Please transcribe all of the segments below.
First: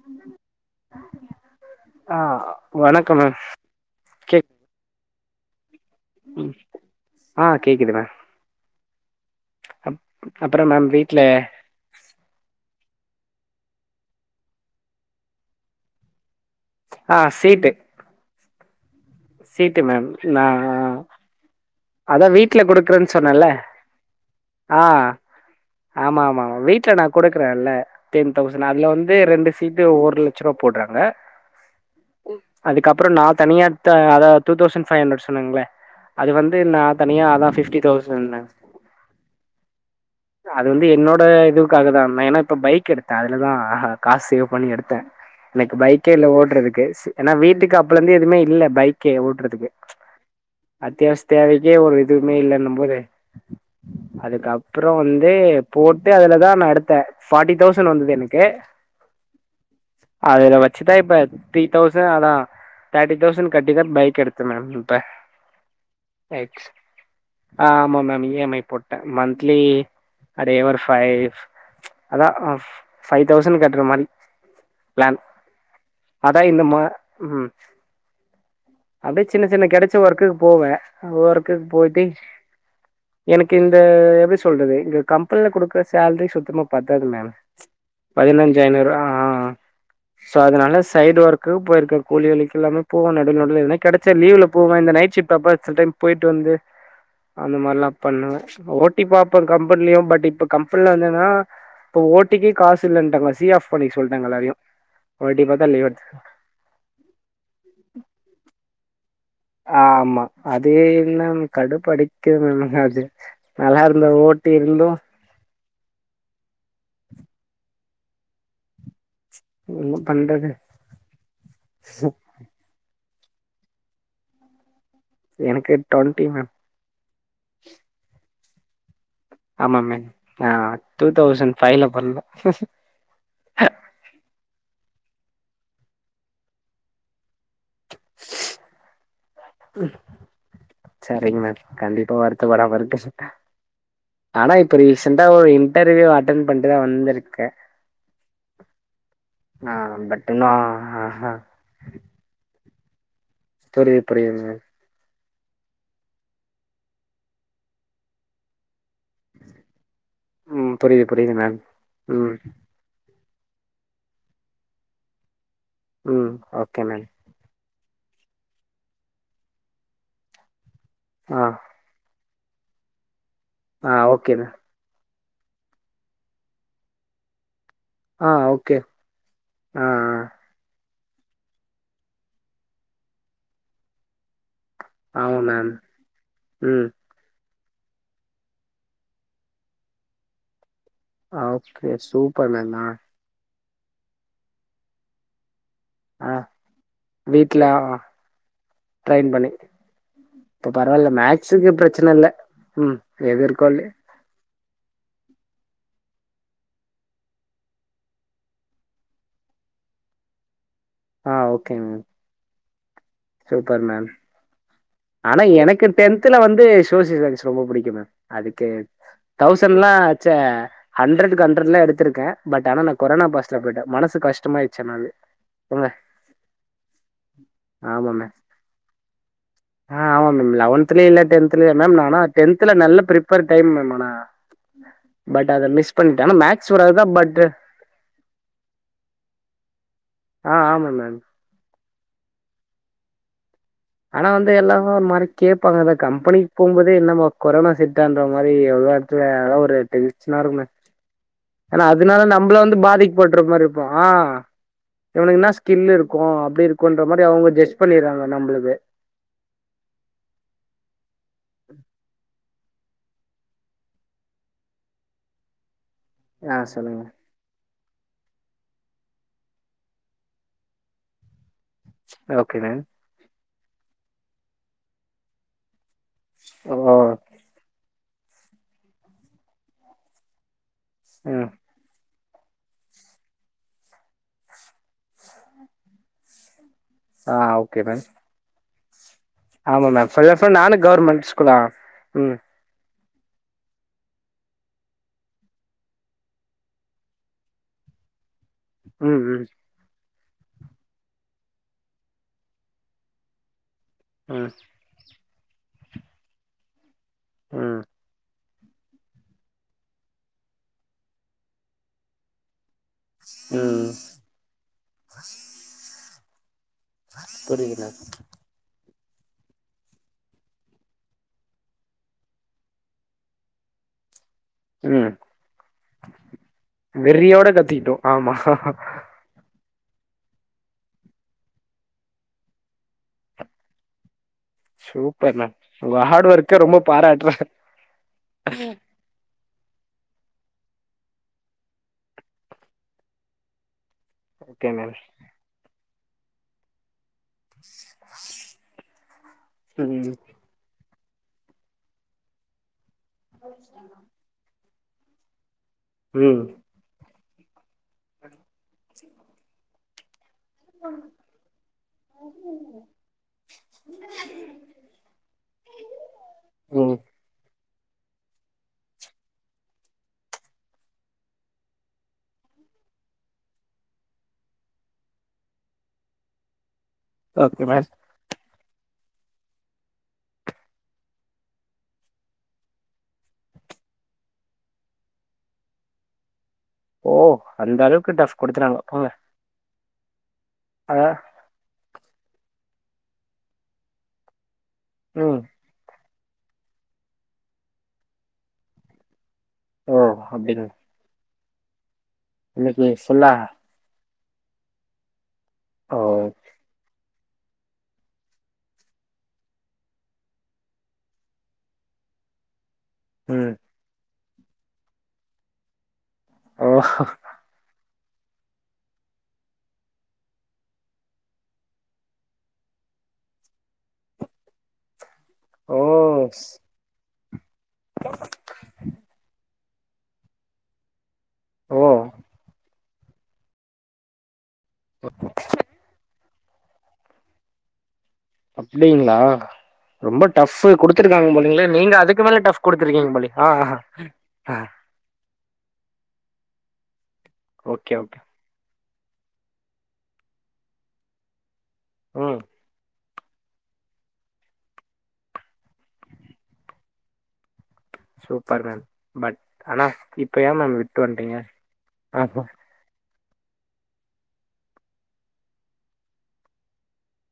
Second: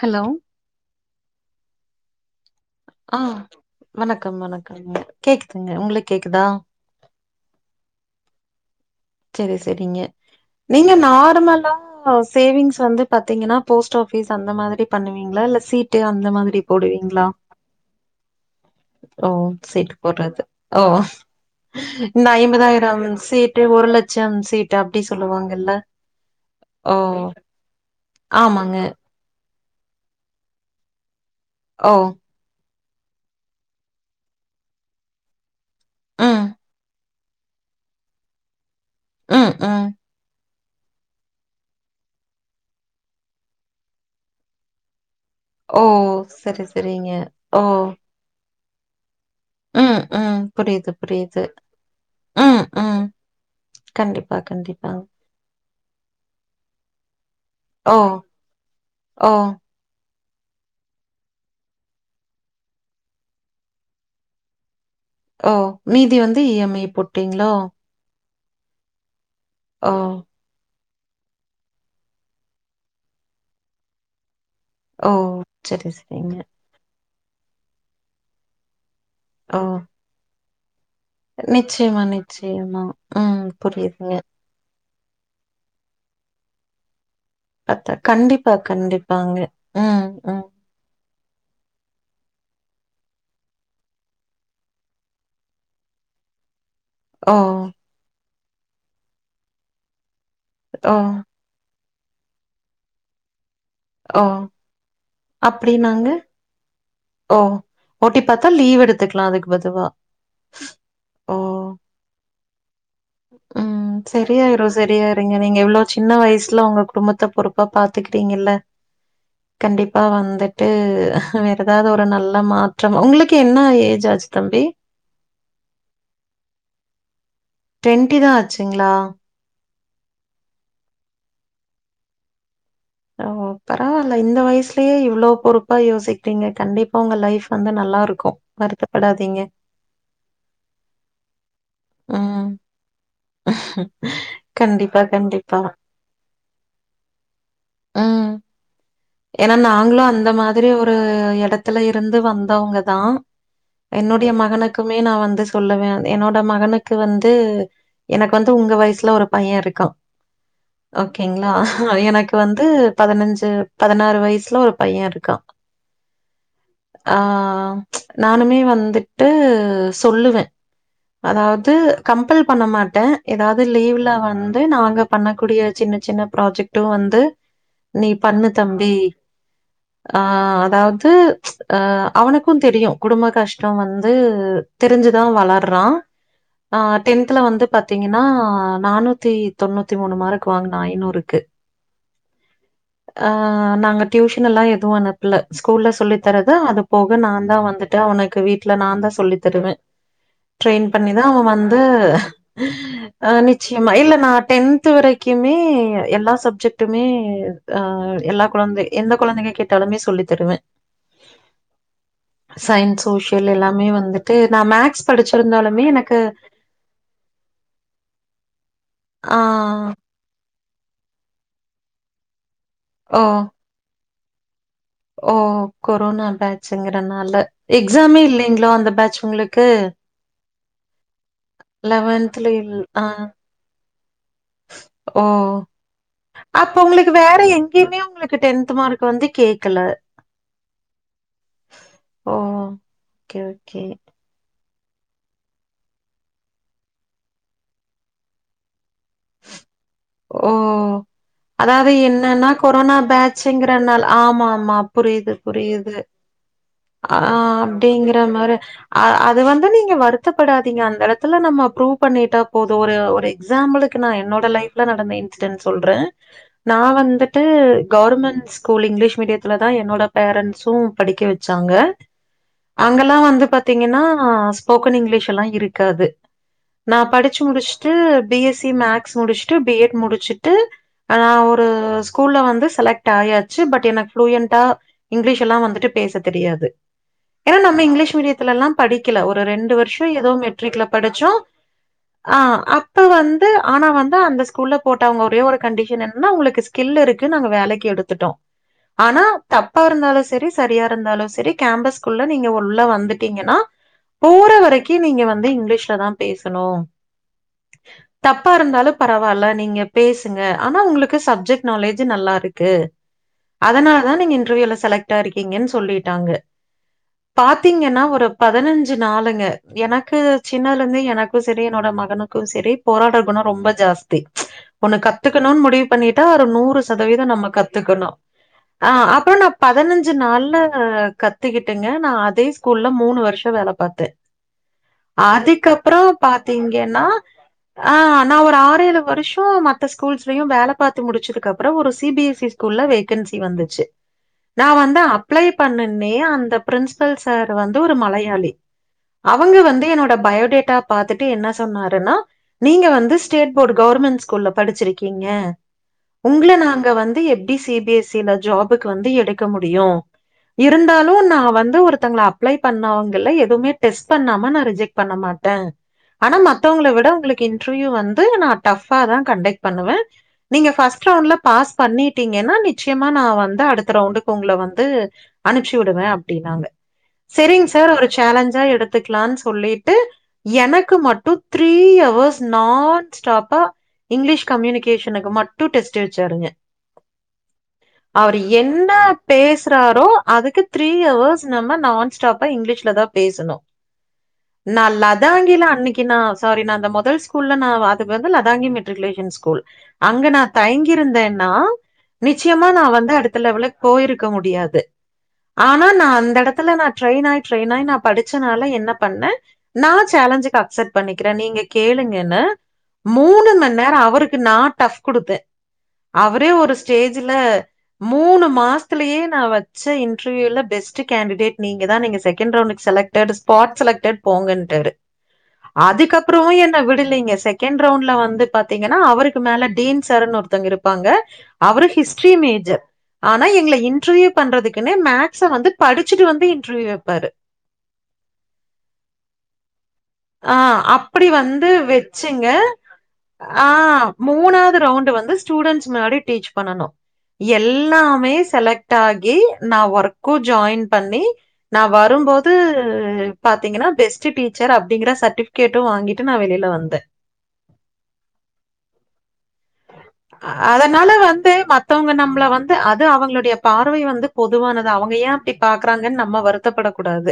Hello ஆ வணக்கம் ஆ மேம் வணக்கம் கேக் வணக்கம்ங் கேக்குதுங்க உங்களுக்கு கேக்குதா ம் ஆ கேக்குதுங்க செரி செரிங்க அப்புறம் மேம் நீங்க வீட்ல நார்மலா சேவிங்ஸ் வந்து பாத்தீங்கன்னா போஸ்ட் ஆபீஸ் அந்த மாதிரி பண்ணுவீங்களா இல்ல சீட்டு அந்த மாதிரி ஆ போடுவீங்களா சீட்டு ஓ சீட்டு மேம் நா போடுறது ஓ அதா இந்த வீட்ல ஐம்பதாயிரம் குடுக்குறேன்னு சொன்னேன்ல சீட்டு ஒரு லட்சம் சீட்டு ஆ அப்டி சொல்லுவாங்கல்ல ஆமா ஆமா ஆ வீட்ல ஓ நா குடுக்குறேன்ல்ல டென் தௌசண்ட் ஆமாங்க அதுல வந்து ந்து ரெண்டு சீட்டு ஒவ்வொரு லட்ச ரூபா போட்றாங்க ஓ அதுக்கப்றோ நா தனியா அத டூ தௌசண்ட் பைவ் ஹண்ட்ரட் சொன்னுங்களே அது ம் வந்து நா தனியா அதா ஃபிப்டி தௌசண்ட் மேம் ம் ம் ச அது வந்து என்னோட இதுவுக்காக தா ஏன்னா இப்ப பைக் எடுத்தே அதுலதா காசு சேவ் பண்ணி எடுத்தே எனக்கு ஓ பைக்கே இல்ல செரி ஓட்றதுக்கு செரிங்க ஏன்னா ஓ வீட்டுக்கு அப்பல இருந்து எதுமே இல்ல பைக்கே ஓட்றதுக்கு ம் ம் புரியுது அத்தியாவ புரியுது தேவைக்கே ஒரு எதுவுமே ம் இல்லன்னும் போது ம் கண்டிப்பா அதுக்கப்புறோ கண்டிப்பா வந்து போட்டு அதுலதா நா எடுத்தே ஃபார்ட்டி தௌசண்ட் ஓ வந்தது எனக்கு ஓ! அதுல வெச்சுதா இப்ப த்ரீ தௌசண்ட் அதா தேர்ட்டி தௌசண்ட் கட்டிதா பைக் எடுத்தே மேம் இப்ப ஓ! மீதி வந்து இஎம்ஐ போட்டீங்களோ? ஆ ஆமா மேம் இ எம் ஐ போட் டே மந்த்த்லி ஓ! அது ஒரு ஃபைவ் அதா ஃபைவ் தௌசண்ட் கட்டுற மாரி ஓ! பிளான் சரி, சரிங்க. அதா இந்த ம ம் அப்டியே சின்ன ஓ! சின்ன கெடச்ச ஒர்க்குக்கு போவே ஒர்க்குக்கு நிச்சயமா, போய்ட்டு நிச்சயமா. ம். எனக்கு இந்த புரியுதுங்க. எப்டி சொ சொல்றது இங்க கம்பெனில குடுக்கர்ற சேலரி சுத்தமா பத்தாது மேம் அத்த கண்டிப்பா, பதினஞ்சு ஐநூறு ஆ கண்டிப்பாங்க. ம், சோ ம். அதனால சைடு ஒர்க் கு போயிருக்க கூலி வேலைக்கெல்லாமே போவே நடுவுல நடுவுல எதனா கெடச்சா லீவ்ல போவே இந்த நைட் ஷிப்ட் சில டைம் போயிட்டு வந்து ஓ! அந்த மாரில்லா பண்ணுவ ஓ டி பாப்ப கம்பெனிலயு பட் இப்ப கம்பெனில ஓ! வந்து என்னனா இப்ப ஓ டி க்கு காசு இல்லன்ட்டாங்க சி ஆப் பண்ணிக்க ஓ! சொல்லிட்டாங்க எல்லாரையு ஓ டி பாத்தா லீவு எடுத் அப்படின்னாங்க? ஓ ஓ டி பாத்தா லீவ் எடுத்துக்கலா அதுக் ஆமா அது என்ன கடு படிக்குது மேம் அது நல்லா இருந்த ஓ டி இருந்து நீங்க நீங்க இவ்ளோ சின்ன வயசுல உங்க குடும்பத்த பொறுப்பா பாத்துக்கிறீங்கல்ல என்ன கண்டிப்பா பண்றது? வந்துட்டு வேற எதாவது ஒரு நல் ல மாற்றம் உங்களுக்கு என்ன ஏஜ் ஆச்சு தம்பி எனக்கு டுவெண்ட்டி மேம் டுவெண்ட்டி தா ஆச்சுங்களா ஆமா மே ஆ டூ தௌசண்ட் ஃபைவ்ல பொறந்தே ஓ பரவாயில்ல இந்த வயசுலேயே இவ்ளோ பொறுப்பா யோசிக்கிறீங்க கண்டிப்பா உங்க லைஃப் வந்து நல்லா இருக்கூ வருத்தப்படாதீங்க செரிங் மேம் கண்டிப்பா ம். வருத்தப்படாம இருக்கே ஆனா இப்ப கண்டிப்பா, ரீசென்டா ஒரு கண்டிப்பா. இன்டர்வியூ அட்டன் பண்ட்டுதா வந்திருக்கே ம். ஏன்னா நாங்களூ பட் அந்த இன்னும் மாறி ஒரு ஆஹா. எடத் த்துல இருந்து வந்தவங்க தா புரியுது, என்னுடைய புரியுது மேம். மகனுக் குமே நா வந்து சொல்லுவே என்னோட மகனுக்கு வந்து எனக்கு வந்து உங்க வயஸ் சுல ஒரு பையே இருக்கா ம். புரியுது, புரியுது ஓகேங்களா மேம். ம், எனக்கு வந்து பதினெஞ்சு பதினாறு வயசுல ஒரு பையே இருக்கா ம். Okay ma'am. ஆ நானுமே வந்துட்டு சொல்லுவே ஆ, அதாவது கம்பல் பண்ண மாட்டே ஏதாவது ஆ லீவ்ல ஓகே மேம். வந்து நாங்க பண்ணக்கூடிய சின்ன சின்ன ப்ராஜெக்ட்டூ வந்து நீ ஆ பண்ணு ஓகே. தம்பி ஆ, ஆ. அ அதாவத் த து அவனுக்கூ தெரியூ குடும்ப கஷ்டம் வந்து தெரிஞ்சு தா ஆமா மேம். வளர்றான் ஆ ம். டென்த்தல வந்து பாத்தீங்கன்னா நானூத்தி தொண்ணூத்தி மூணு மார்க் வாங்னா ஐநூறுக்கு க்ரே சூப்பர் மேம் நா ஆ நாங்க டியூஷன்ல்லா எதுவூ அனுப்புல ஸ்கூல்ல ஆ சொல்லிதரத்தா அது போக நா தா வீட்ல வந்துட்டு அவனுக்கு வீட்ல நா தா ட்ரைன் சொல்லி பண்ணி தருவே இப்ப ட்ரெயின் பரவால்ல பண்ணிதா அவெ மேக்ஸுக்கு வந்து பிரச்சன இல்ல ம் எது இருக்கோ நிச்சயமா இல்ல நா டென்த் து வரைக்குமே எல்லா சப்ஜெக்டுமே அ எல்லா குழந்தை எந்த குழந்தைங்க கேட்டாலுமே சொல்லி தருவே ஆ okay ma'am science social super எல்லாமே மேம் வந்துட்டு நா மேக்ஸ் படிச்சிருந்தாலுமே எனக்கு சோஷியல் சயின்ஸ் ரொம்ப புடிக்ககூ மேம் அதுக்கு ஆ தௌசன்லா ச்செ ஹண்ரட்க்கு ஹண்ரட்லா எடுத்திருக்கே பட் ஆனா நா ஓ கொரோனா பாஸ்ல போயிட்டே மனசு கஷ்டமாயிச் ஓ கொரோனா பேட்சங்கறனால ஆமா எக்ஸாமே மேம் இல்லிங்களோ அந்த பேட்ச் உங்களுக்கு ஆ ஆமா மேம் லெவன்த்லயூ இல்ல டென்த்தல ‌இல்ல மேம் ஆனா லெவன்த்ல டென்த்ல இல் நல்ல ஆ பிரிப்பேர் டைம் மேம் ஆனா ஓ பட் அத மிஸ் பண்ட்டே ஆனா மேக்ஸ் வராதுதா பட் எங்கயூமே உங்களுக்கு டென்த் மார்க் வந்து கேக்கல ஆ ஆம்ம மேம் ஓ ஓகே ஓகே ஆனா வந்து எல்லாரூ ஒரு மாறி கேட்பாங்க தா கம்பெனிக்கு போவ்ம் போதே என்னம்மா கொரோனா செட்டான்ற மாரி ஒரு வார்த் இது அதலா ஒரு டென்சனா இருக்கு மே ஓ ஏனா அதாவது அதனால என்னன்னா நம்மள வந்து கொரோனா பாதிக்கப்பட்று மாரி இருக்கோ பேட்சுங்கிறனால ஆ ஆமா ஆமா புரியுது இவனுக்கு ன்னா ஸ்கில் புரியுது. இருக்கூ அப்டி இருக் கோன்ற ஆ மாரி அவங்க ஜெஸ் அப்டிங்கிற பண்ணிறாங்க மாரி நம்ளுக்கு அ அது வந்து நீங்க வருத்தபடாதீங்க அந்த எடத்துல நம்ம புரூஃப் பண்ணிட்டா பேதும் ஒரு ஒரு எக்ஸாம்பிலுக்கு நா என்னோட லைஃப்ல நடந்த இன்சிடென்ட சொல்றே ஆ நா சொல்லுங்க வந்துட் டு கவர்மெண்ட் ஸ்கூல்ல இங்கிலீஷ் மீடியத்துல்ல தா என்னோட பேரண்ட்ஸும் படிக்க வெச்சாங்க ஓகே மேம் அங்கெல்லா வந்து பாத்தீங்கன்னா ஸ்போக்கன் இங்கிலீஷ் எல்லா இருக்காது ஓ நா படித் படிச்சு முடிச்சுட்டு பி எஸ் சி மேக்ஸ் முடிச்சுட்டு பி எட் முடிச்சுட்டு நான் ம் ஒரு ஸ்கூல்ல வந்து செலக்ட் ஆயாச்சி பட் எனக்கு ப்ளூயண்டா இங்கிலீஷ் எல்லா வந்துட்டு பேச தெரியாது ஆ ஓகே மேம் துல்லா படிக்கல ஒரு ரெண்டு ஆமா வருஷோ மேம் ஏதோ சொல்ல சொல்ல நானு மெட்ரிக்ல கவர்மெண்ட் படிச்சோ ஸ்கூல் தா ம் ஆ அப் இப்ப வந்து ஆனா வந்து அந்த ஸ்கூல்ல போட்ட அவுங்க ஒரே ஒரு கண்டிஷன் என்னன்னா உங்களுக்கு ஸ்கில் இருக்கு நாங்க வேலைக்கு எடுத்துட்டோ ம் ஆனா ம் தப் ப்பா இருந்தாலு சரி சரியா இருந்தாலு சரி கேம்பஸ்க்குள்ள நீங்க உள்ள வந்துட்டீங்கன்னா ம் போற வரைக்கு நீங்க வந்து இங்கிலீஷ்லயே தா பேசணு ம் தப்பா இருந்தாலு பர பரவால்ல நீங்க பேசுங்க ஆனா உங்களுக்கு சப்ஜெக்ட் நாலேஜ் நல்லா இருக்கு ம் அதனால தா நீங்க இன்டர்வியூல செலக்ட்டாயிருக்கீங்கன்னு சொல்லிட்டாங்க புரியுது பாத்தீங்கன்னா ஒரு பதினஞ்சி நாளுங்க எனக்கு சின்னதுலேந்து எனக்கு செரி என்னோட மகனுக்கு செரி போராட்ட குணோ ரொம்ப ஜாஸ் தி ஒன்னு மேம் ம் கத்துக்கணும்னு முடிவு பண்ணிட்டா அத நூறு சதவீதோ நம்ம வெறியோட கத்துக்கிட்டோ கத்துக்கணு ஆமா ஆ அப்போ நா பதினஞ்சி நாள்ல கத்துக்கிட்டுங்க நா அதே ஸ்கூல்ல மூணு வருஷோ வேல பாத்தே சூப்பர் மேம் உங்க அதுக்கப்புறோ ஹார்ட் ஒர்க்க ரொம்ப பாத்தீங்கன்னா பாராட்றே ஆ நா ஒரு ஆறேழு வருஷோ மத்த ஸ்கூல்ஸ்லயு வேல பாத்து முடிச்சதுக்கு அப்றோ ஒரு சி பி எஸ் இ ஸ்கூல்ல வேகன்சி வந்துச்சி நா ஓகே மேம் வந்து அப்ளை பண்ணனே அந்த பிரின்சிபல் சார் வந்து ஒரு மலையாளி அவுங்க வந்து ம் என்னோட பயோடேட்டா பாத்துட்டு என்ன சொன்னாருன்னா நீங்க வந்து ஸ்டேட் போர்டு கவர்மெண்ட் ஸ்கூல்ல படிச்சிருக்கீங்க ம் உங்கள நாங்க வந்து எப்டி சி பி எஸ் சி ல ஜாபுக்கு வந்து எடுக்க முடியு இருந்தாலு நா வந்து ஒருத்தவங்கள அப்ளை பண்ணவங்கல எதுவுமே டெஸ்ட் பண்ணாம நா ரிஜெக்ட் பண்ண மாட்ட ஆனா மத்தவங்கள ம் விட உங்களுக்கு இன்டர்வியூ வந்து நா டஃபா தா கண்டக்ட் பண்ணுவே நீங்க ஃபர்ஸ்ட் ரவுண்ட்ல பாஸ் பண்ணிட்டீங்கன்னா நிச்சயமா நா வந்து அடுத்த ரவுண்டுக்கு உங்கள வந்து அனுப்சி விடுவே அப்டின்னாங்க ஓகே சரிங் மேம் சார் ஒரு சேலஞ்சா எடுத்துக்கலாம்னு சொல்லிட்டு எனக்கு மட்டு த்ரீ அவர்ஸ் நான் ஸ்டாப் பா இங்கிலீஷ் கம்யூனிகேஷனுக்கு மட்டு டெஸ்ட் வெச்சாருங்க ஓ அந்தளவுக்கு டஃப் குடுத்துட்டாங்க என்ன போங்க பேசுறாரோ அதுக்கு த்ரீ அதா அவர்ஸ் நம்ம நான்ஸ்டாப்பா இங்கிலீஷ்ல தா பேசுணு நால்லாதா ம் ஆங்கில அன்னைக்கி நா சாரி நான் அந்த மொதல் ஸ்கூல்ல நான் வந்து அது வந்து லதாங்கி மெட்ரிக்குலேசன் ஸ்கூல் ஓ அங்க நான் அப்டிங்க தயங்கி கிருந்தேன்னா நிச்சயமா இன்னைக்கு நான் வந்து ஃபுல்லா அடுத்த லெவலுக்கு போயிருக்க முடியாது ஆனா ஓ நான் அந்த எடத்துல நான் ட்ரெயின் ஆயி ட்ரெயின் ஆயி நா படிச்சனால என்ன பண்ணே நா சேலஞ்சிக்கு அக்செப்ட் பண்ணிக்கிறே நீங்க கேளுங்க என்ன மூணு ம் மண்னேரோ அவருக்கு நா டஃப் குடுத்தே அவரே ஓ ஒரு ஸ்டேஜ்ல மூணு மாசத்துலயே நா வச்ச இன்டர்வியூல பெஸ்ட் கேண்டிடேட் நீங்க தா நீங்க செகண்ட் ரவுண்டுக்கு செலக்ட் டட் ஸ்பாட் செலக்டட் போங்கன்டாரு ஓ அதுக்கப்புறமு ஸ்- என்ன விடலீங்க செகண்ட் ரவுண்ட்ல வந்து பாத்தீங்கன்னா அவருக்கு மேல டீன் சார்னு ஒருத்தங்க இருப்பாங்க ஓ அவர் ஹிஸ்ட்ரி மேஜர் ஆனா எங்களை இன்டர்வியூ பண்றதுக்குன்னே மேக்ஸ் அ வந்து படிச்சுட்டு வந்து இன்டர்வியூ வெப்பாரு அப்டிங்ளா அ அப்புடி வந்து நீங்க அதுக்கு மேல வெச்சிங்க டஃப் குடுத்துருக்கீங்க போலயே ஆ ஆ மூணாவது ரவுண்ட் வந்து ஸ்டூடெண்ட்ஸ் முன்னாடி டீச் பண்ணனு ஓகே ஓகே எல்லாமே செலக்ட் டாகி நா ஒர்க்கு ஜாயின் பண்ணி நா ம் வரும்போது பாத்தீங்கன்னா பெஸ்ட்டு டீச்சர் அப்டிங்குற சர்டிபிகேட்டு வாங்கிட்டு நா வெளியில வந்தே சூப்பர் மேம் பட் ஆனா இப்ப ஏன் மேம் விட்டு அதனால வந்ட்டீங்க வந்து மத்தவங்க நம்மள வந் து அது அவங்களுடைய பார்வை வந்து பொதுவானது அவுங்க ஏ அப்டி பாக்குறாங்கன்னு நம்ம வருத்தப்படக் கூடாது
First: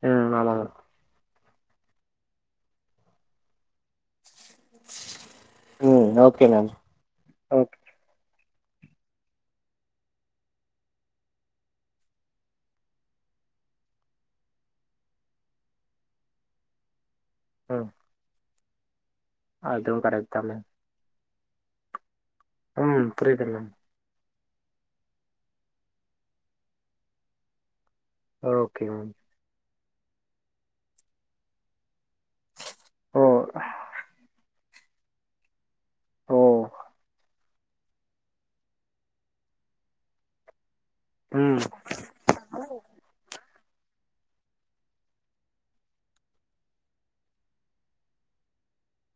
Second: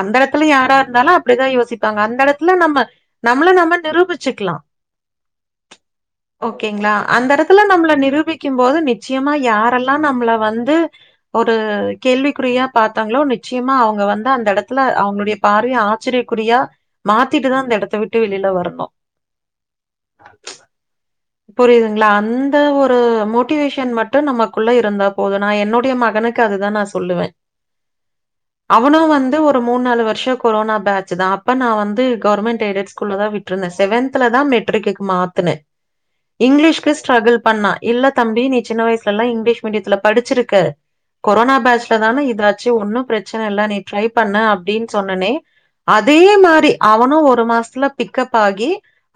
அந்த ம் எடத்துல ஆமாங்க யாரா இருந்தாலு அப்டிதா யோசிப்பாங்க அந்த இடத்துல நம்ம நம்மள நம்ம நிரூபிச் சிக்கலா ம் ஓகே மேம் ஓகேங்களா அந்த இடத் துல ஓகே நம்மள நிரூபிக்கு போது நிச்சயமா யாரெல்லா நம்மள வந்து ஒரு கேள்விக்குறியா பாத்தாங்களோ நிச்சயமா அவுங்க வந்து அந்த இடத்துல அவங்களுடைய பாரே ஆச்சரியக்குரியா மாத்திட்டுதா அந்த இடத்த விட்டு வெளியில வரணு அதுவு கரெக்ட் தாங்க புரியுதுங்களா அந்த ஒரு ம் புரியுது மேம் மோட்டிவேஷன் மட் டு நமக்குள்ள இருந்தா போது நா என்னுடைய மகனுக்கு அதுதா நா சொல்லுவே ஓகே அவனு மேம் வந்து ஒரு மூணு நாலு வருஷோ கொரோனா பேஞ்சுதா அப்ப நா வந்து கவர்மெண்ட் எய்டட் ஸ்கூல்ளல ஓ தா விட்டுருந்தே செவன்தல தா மெட்ரிக்கு மாத்துனே ஓ இங்கிலீஷ்க்கு ஸ்ரகுள் பண்ணா இல்ல தம்பி நீ சின்ன வயசுல எல்லா இங்கிலீஷ் மீடியத்துல படிச்சிருக்க கொரோனா ம் பேஞ்சுல தானே இததாச்சு ஒன்னு பிரச்சன இல்ல நீ ட்ரை பண்ணு அப்டின்னு சொன்னனே அதே மாரி அவனு ஒரு மாசத்துல பிக்கப் ஆகி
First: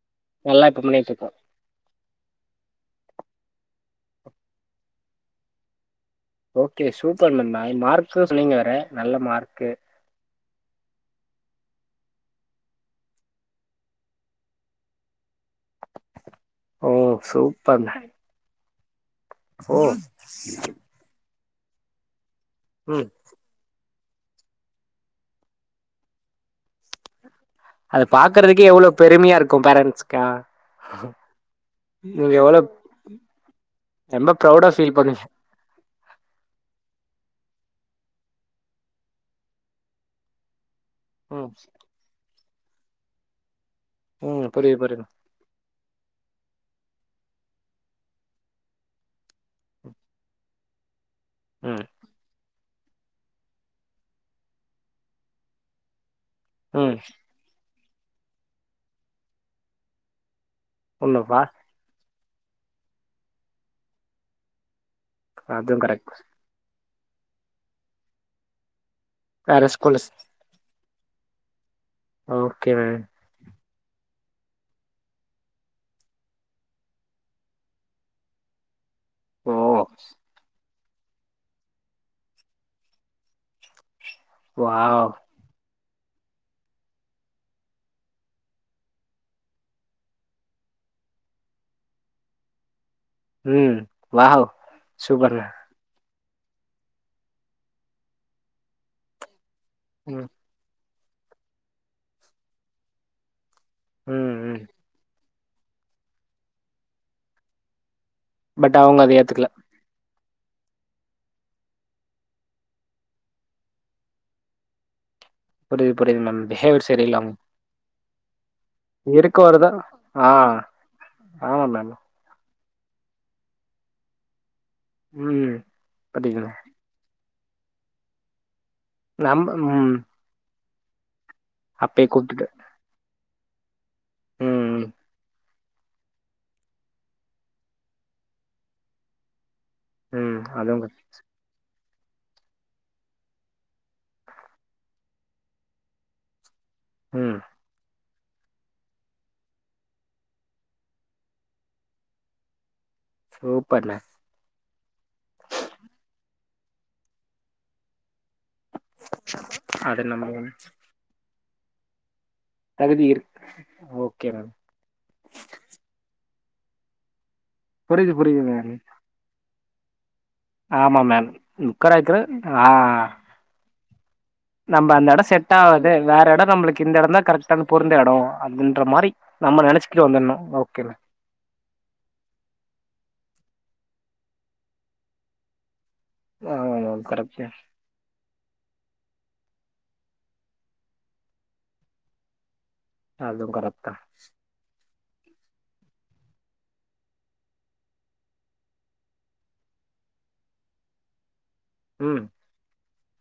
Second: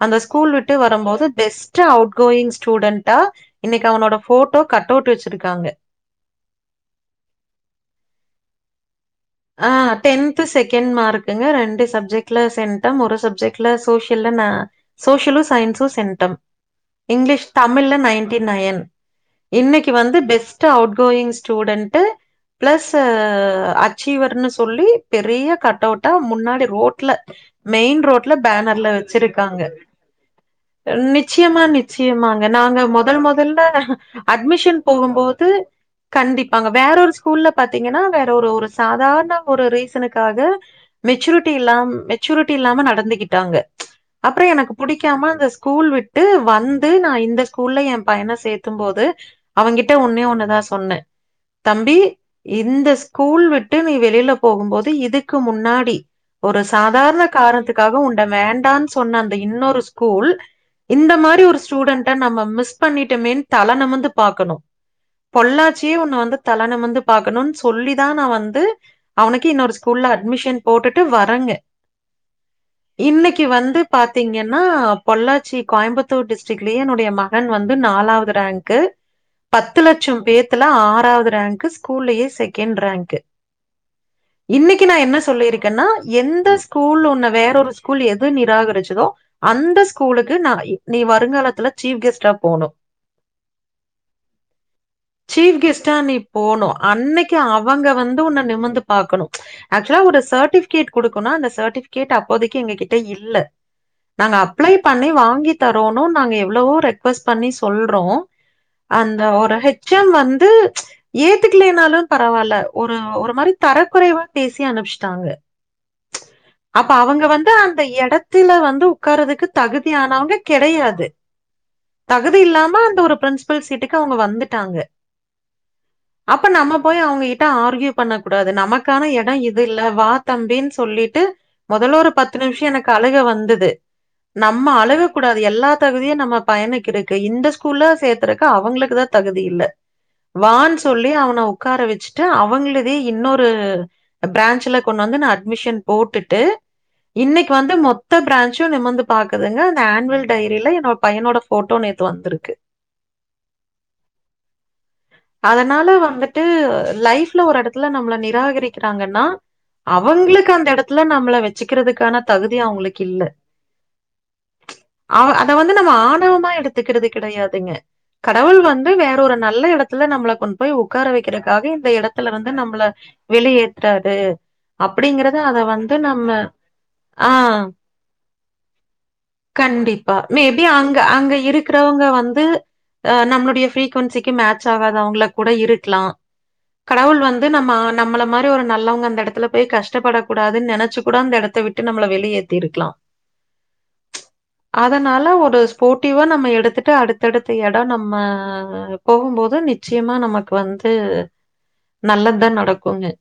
அந்த ஸ்கூல் நல்லா விட்டு இப்ப வரும்போது பண்ணிட்ருக்கோ பெஸ் அவுட் கோயிங் ஸ்டூடண்டா இன்னைக்கு அவனோட போட்டோ கட் அவுட் வச்சிருக்காங்க ஓகே சூப்பர் மேம் நா மார்கு சொன்னிங்க வேற நல்ல மார்க் ஆ டென்த் செகண்ட் மார்குங்க ரெண்டு சப்ஜெக்ட்ல சென்டம் ஒரு சப்ஜெக்ட்ல சோசியல்ல நா சோசியலு சயின்ஸு சென்டம் ஓ இங்கிலீஷ் சூப்பர்ண்ண தமிழ்ல நைன்டி நையன் ஓ இன்னைக்கு வந்து best outgoing student plus ம் அசீவர்ன்னு சொல்லி பெரிய கட்டவுட்டா முன்னாடி ரோட்ல மெயின் அது ரோட்ல பாக்குறதுக்கே பேனர்ர்ல எவ்ளோ பெருமையா வச்சிருக்காங்க இருக்கு பேரண்ட்ஸ்க்கா நிச்சயமா நீங்க நிச்சயமாங்க எவ்ளோ நாங்க முதல் முதல்ல ரொம்ப ப்ரௌடா அட்மிஷன் ஃபீல் பண்ணுவீங்க போகுபோது கண்டிப்பாங்க வேற ஒரு ஸ்கூல்ல பாத்தீங்கன்னா வேற ஒரு சாதாரண ஒரு ரீசனுக்காக மெச்சூரிட்டி ம் இல்லா மெ ச்சூரிட்டி இல்லாம நடந்துகிட்டாங்க அப்றோ ம் எனக்கு புரியுது புரியுது பிடிக்காம அத ஸ்கூல் விட்டு வந்து நா இந்த ஸ்கூல்ல எ பையன சேர்த்தும்போது அவங்கிட்ட ஒன்னே ஒன்னுதா சொன்னே ம் தம்பி இந்த ஸ்கூல் விட் டு நீ வெளியில போகும்போது இதுக்கு முன்னாடி ஒரு ம் சாதாரண காரணத்துக்காக உண்ட வேண்டான்னு சொன்ன அந்த இன்னொரு ஸ்கூல் இந்த உண்மப்பா மாரி ஒரு ஸ்கூ ஸ்டூடண்ட நம்ம மிஸ் பண்ணிட்டமேனு தல நிமிந்து பாக்கணு அதுவு பொள்ளாச்சியே உன்ன கரெக்ட் வந்து தல நிமுந்து பாக்கனுனு சொல்லி தா நா வந்து அவனுக்கு வேற இன்னொரு ஸ்கூல்ஸ் ஸ்கூல்ல அட்மிஷன் போட்டுட்டு வரங்க ஓகே மேம். இன்னைக்கு வந்து பாத்தீங்கன்னா பொள்ளாச்சி கோயம்புத்தூர் டிஸ்டிக்குலேயே என்னுடைய மகன் வந்து நாலாவது ரேங்கு ஓ பத்து லட்சம் பேத்துல ஆறாவது ரேங்க்கு ஸ்கூல்லயே செகண்ட் ரேங்க்கு இன்னைக்கு நா வாவ் என்ன சொல்லியிருக்கேன்னா எந்த ஸ்கூல் ஒன்ன வேற ஒரு ஸ்கூல் எது நிராகரிச்சிதோ அந்த ஸ்கூலுக்கு நா நீ வருங்காலத்துல சீஃப் கேஸ்டா போனு ம் வாவ் சூப்பர்ங்க சீஃப் கேஸ்டா நீ போனு அன்னைக்கு அவங்க வந்து உன்ன நிமிர்ந்து பாக்கணு ஆக்சுவலா ஒரு ம் சர்ட்டி கேட் கொடுக்கனா அந்த சர்டிபிகேட் அப்போதைக்கு எங்க கிட்ட இல்ல நாங்க ம் ம் அப்ளை பண்ணி வாங்கி தரோனு நாங்க எவ்ளவோ ரெக்வஸ்ட் பண்ணி சொல்றோ பட் அவங்க அத அந்த ஏத்துக்கல ஒரு ஹெச் சம் வந்து ஏத்துக்கலனாலு பரவாயில்ல ஒரு ஒரு மாரி தரக் குறைவா பேசி அனுப்ச்சிட்டாங்க புரியுது புரியுது மேம் பிஹேவியர் அப்ப சரியில்ல அவங்க வந்து அந்த எடத் த்தில வந்து ஒக்காரதுக்கு இருக்கவரதா ஆ தகுதியானவுங்க கிடையாது ஆமா மேம் தகுதி இல்லாம அந்த ஒரு பிரின்சபல் சீட்டுக்கு அவுங்க வந்துட்டாங்க ம் அப்ப பாத்தீங்களா நம்ம போய் அவுங்ககிட்ட ஆர்க்யூ பண்ண கூடாது நமக்கான எடம் நம்ம இது இல்ல ம் வா தம்பின்னு சொல்லிட்டு மொதல்ல அப்பயே ஒரு பத்து கூப்ட்டுட்டு நிமிஷம் எனக்கு அழுக வந்தது நம்ம ம் அழுக கூடாது எல்லா தகுதியு நம்ம பையனுக் இருக்கு இந்த ஸ்கூல்ல சேத்துறக்கு அவுங்களுக்கு தான் தகுதி இல்ல ம் வான்னு அதுவு சொல்லி அவன உக்கார வச்சுட்டு அவுங்களு வெ இன்னொரு பிராஞ்சுல கொண்டு வந்து நா அட்மிஷன் போட்டுட்டு ம் இன்னைக் வந்து மொத் த்த பிராஞ்சும் நிமிந்து பாக்குதுங்க அந்த அன்வல் டைரில என்னோட பையனோட போட்டோ நேத்து வந்துருக்கு சூப்பர்ல அதனால வந்துட்டு லைஃப்ல ஒரு எடத்துல நம்மள நிராகரி க்றாங்கனா அது நம்ம அவ்ங்ளுக்கு அந்த எடத்துல நம்ள வச்சுகிருதுக்கான தகுதி அவ்ங்ளுக்கு தகுதி இல்ல இருக்கு ஓகே மேம் ஆவ் அத வந்து நம்ம ஆணவமா எடுத்துக்கிறது கிடயாதுங்க புரியுது புரியுது கடவுள் மேம் வந்து வேற ஒரு நல்ல எடத் த்துல நம்மள கொண் போய் ஆமா உக்கார மேம் வைக்கிறதுக்காக இந்த முக்கராய்க்கிற இடத்துல வந்து நம்ள வெளியேத்றாரு நம்ப அந்த எடொ செட் ஆவுது வேற எடொ நம்ளுக்கு இந்த எடொ தா ஆ கரெக்டான பொருந்த எடொ அப்டின்ற மாரி நம்ம நெனச்சுக்கிட்டு கண்டிப்பா வந்துர்ணு மேபி ஓகே அங்க மேம் அங்க இருக் ருக்குறவங்க வந்து அ நம்மளுடைய ஃபிரிகுவன்சிகு மேச் ஆகாதவங்களா கூட இருக்லா ஆமா மேம் கடவுள் கரெக்ட் வந்து நம்ம நம்மள மாரி ஒரு நல்லவங்க அந்த எடத்துல போய் கஷ்டப்படக் கூடாதுன் நனச்சு கூட அந்த எடத்த விட்டு நம்மள வெளியேத்தி இருக்லா அதுவு கரெக்ட்தா அதனால ஒரு ஸ்போட்டிவா நம்ம எடுத்துட்டு அடுத்தடுத்த எடொ நம்ம போகுபோ து நிச்சயமா நமக்கு வந்து ம் நல்லதா நடக்குனு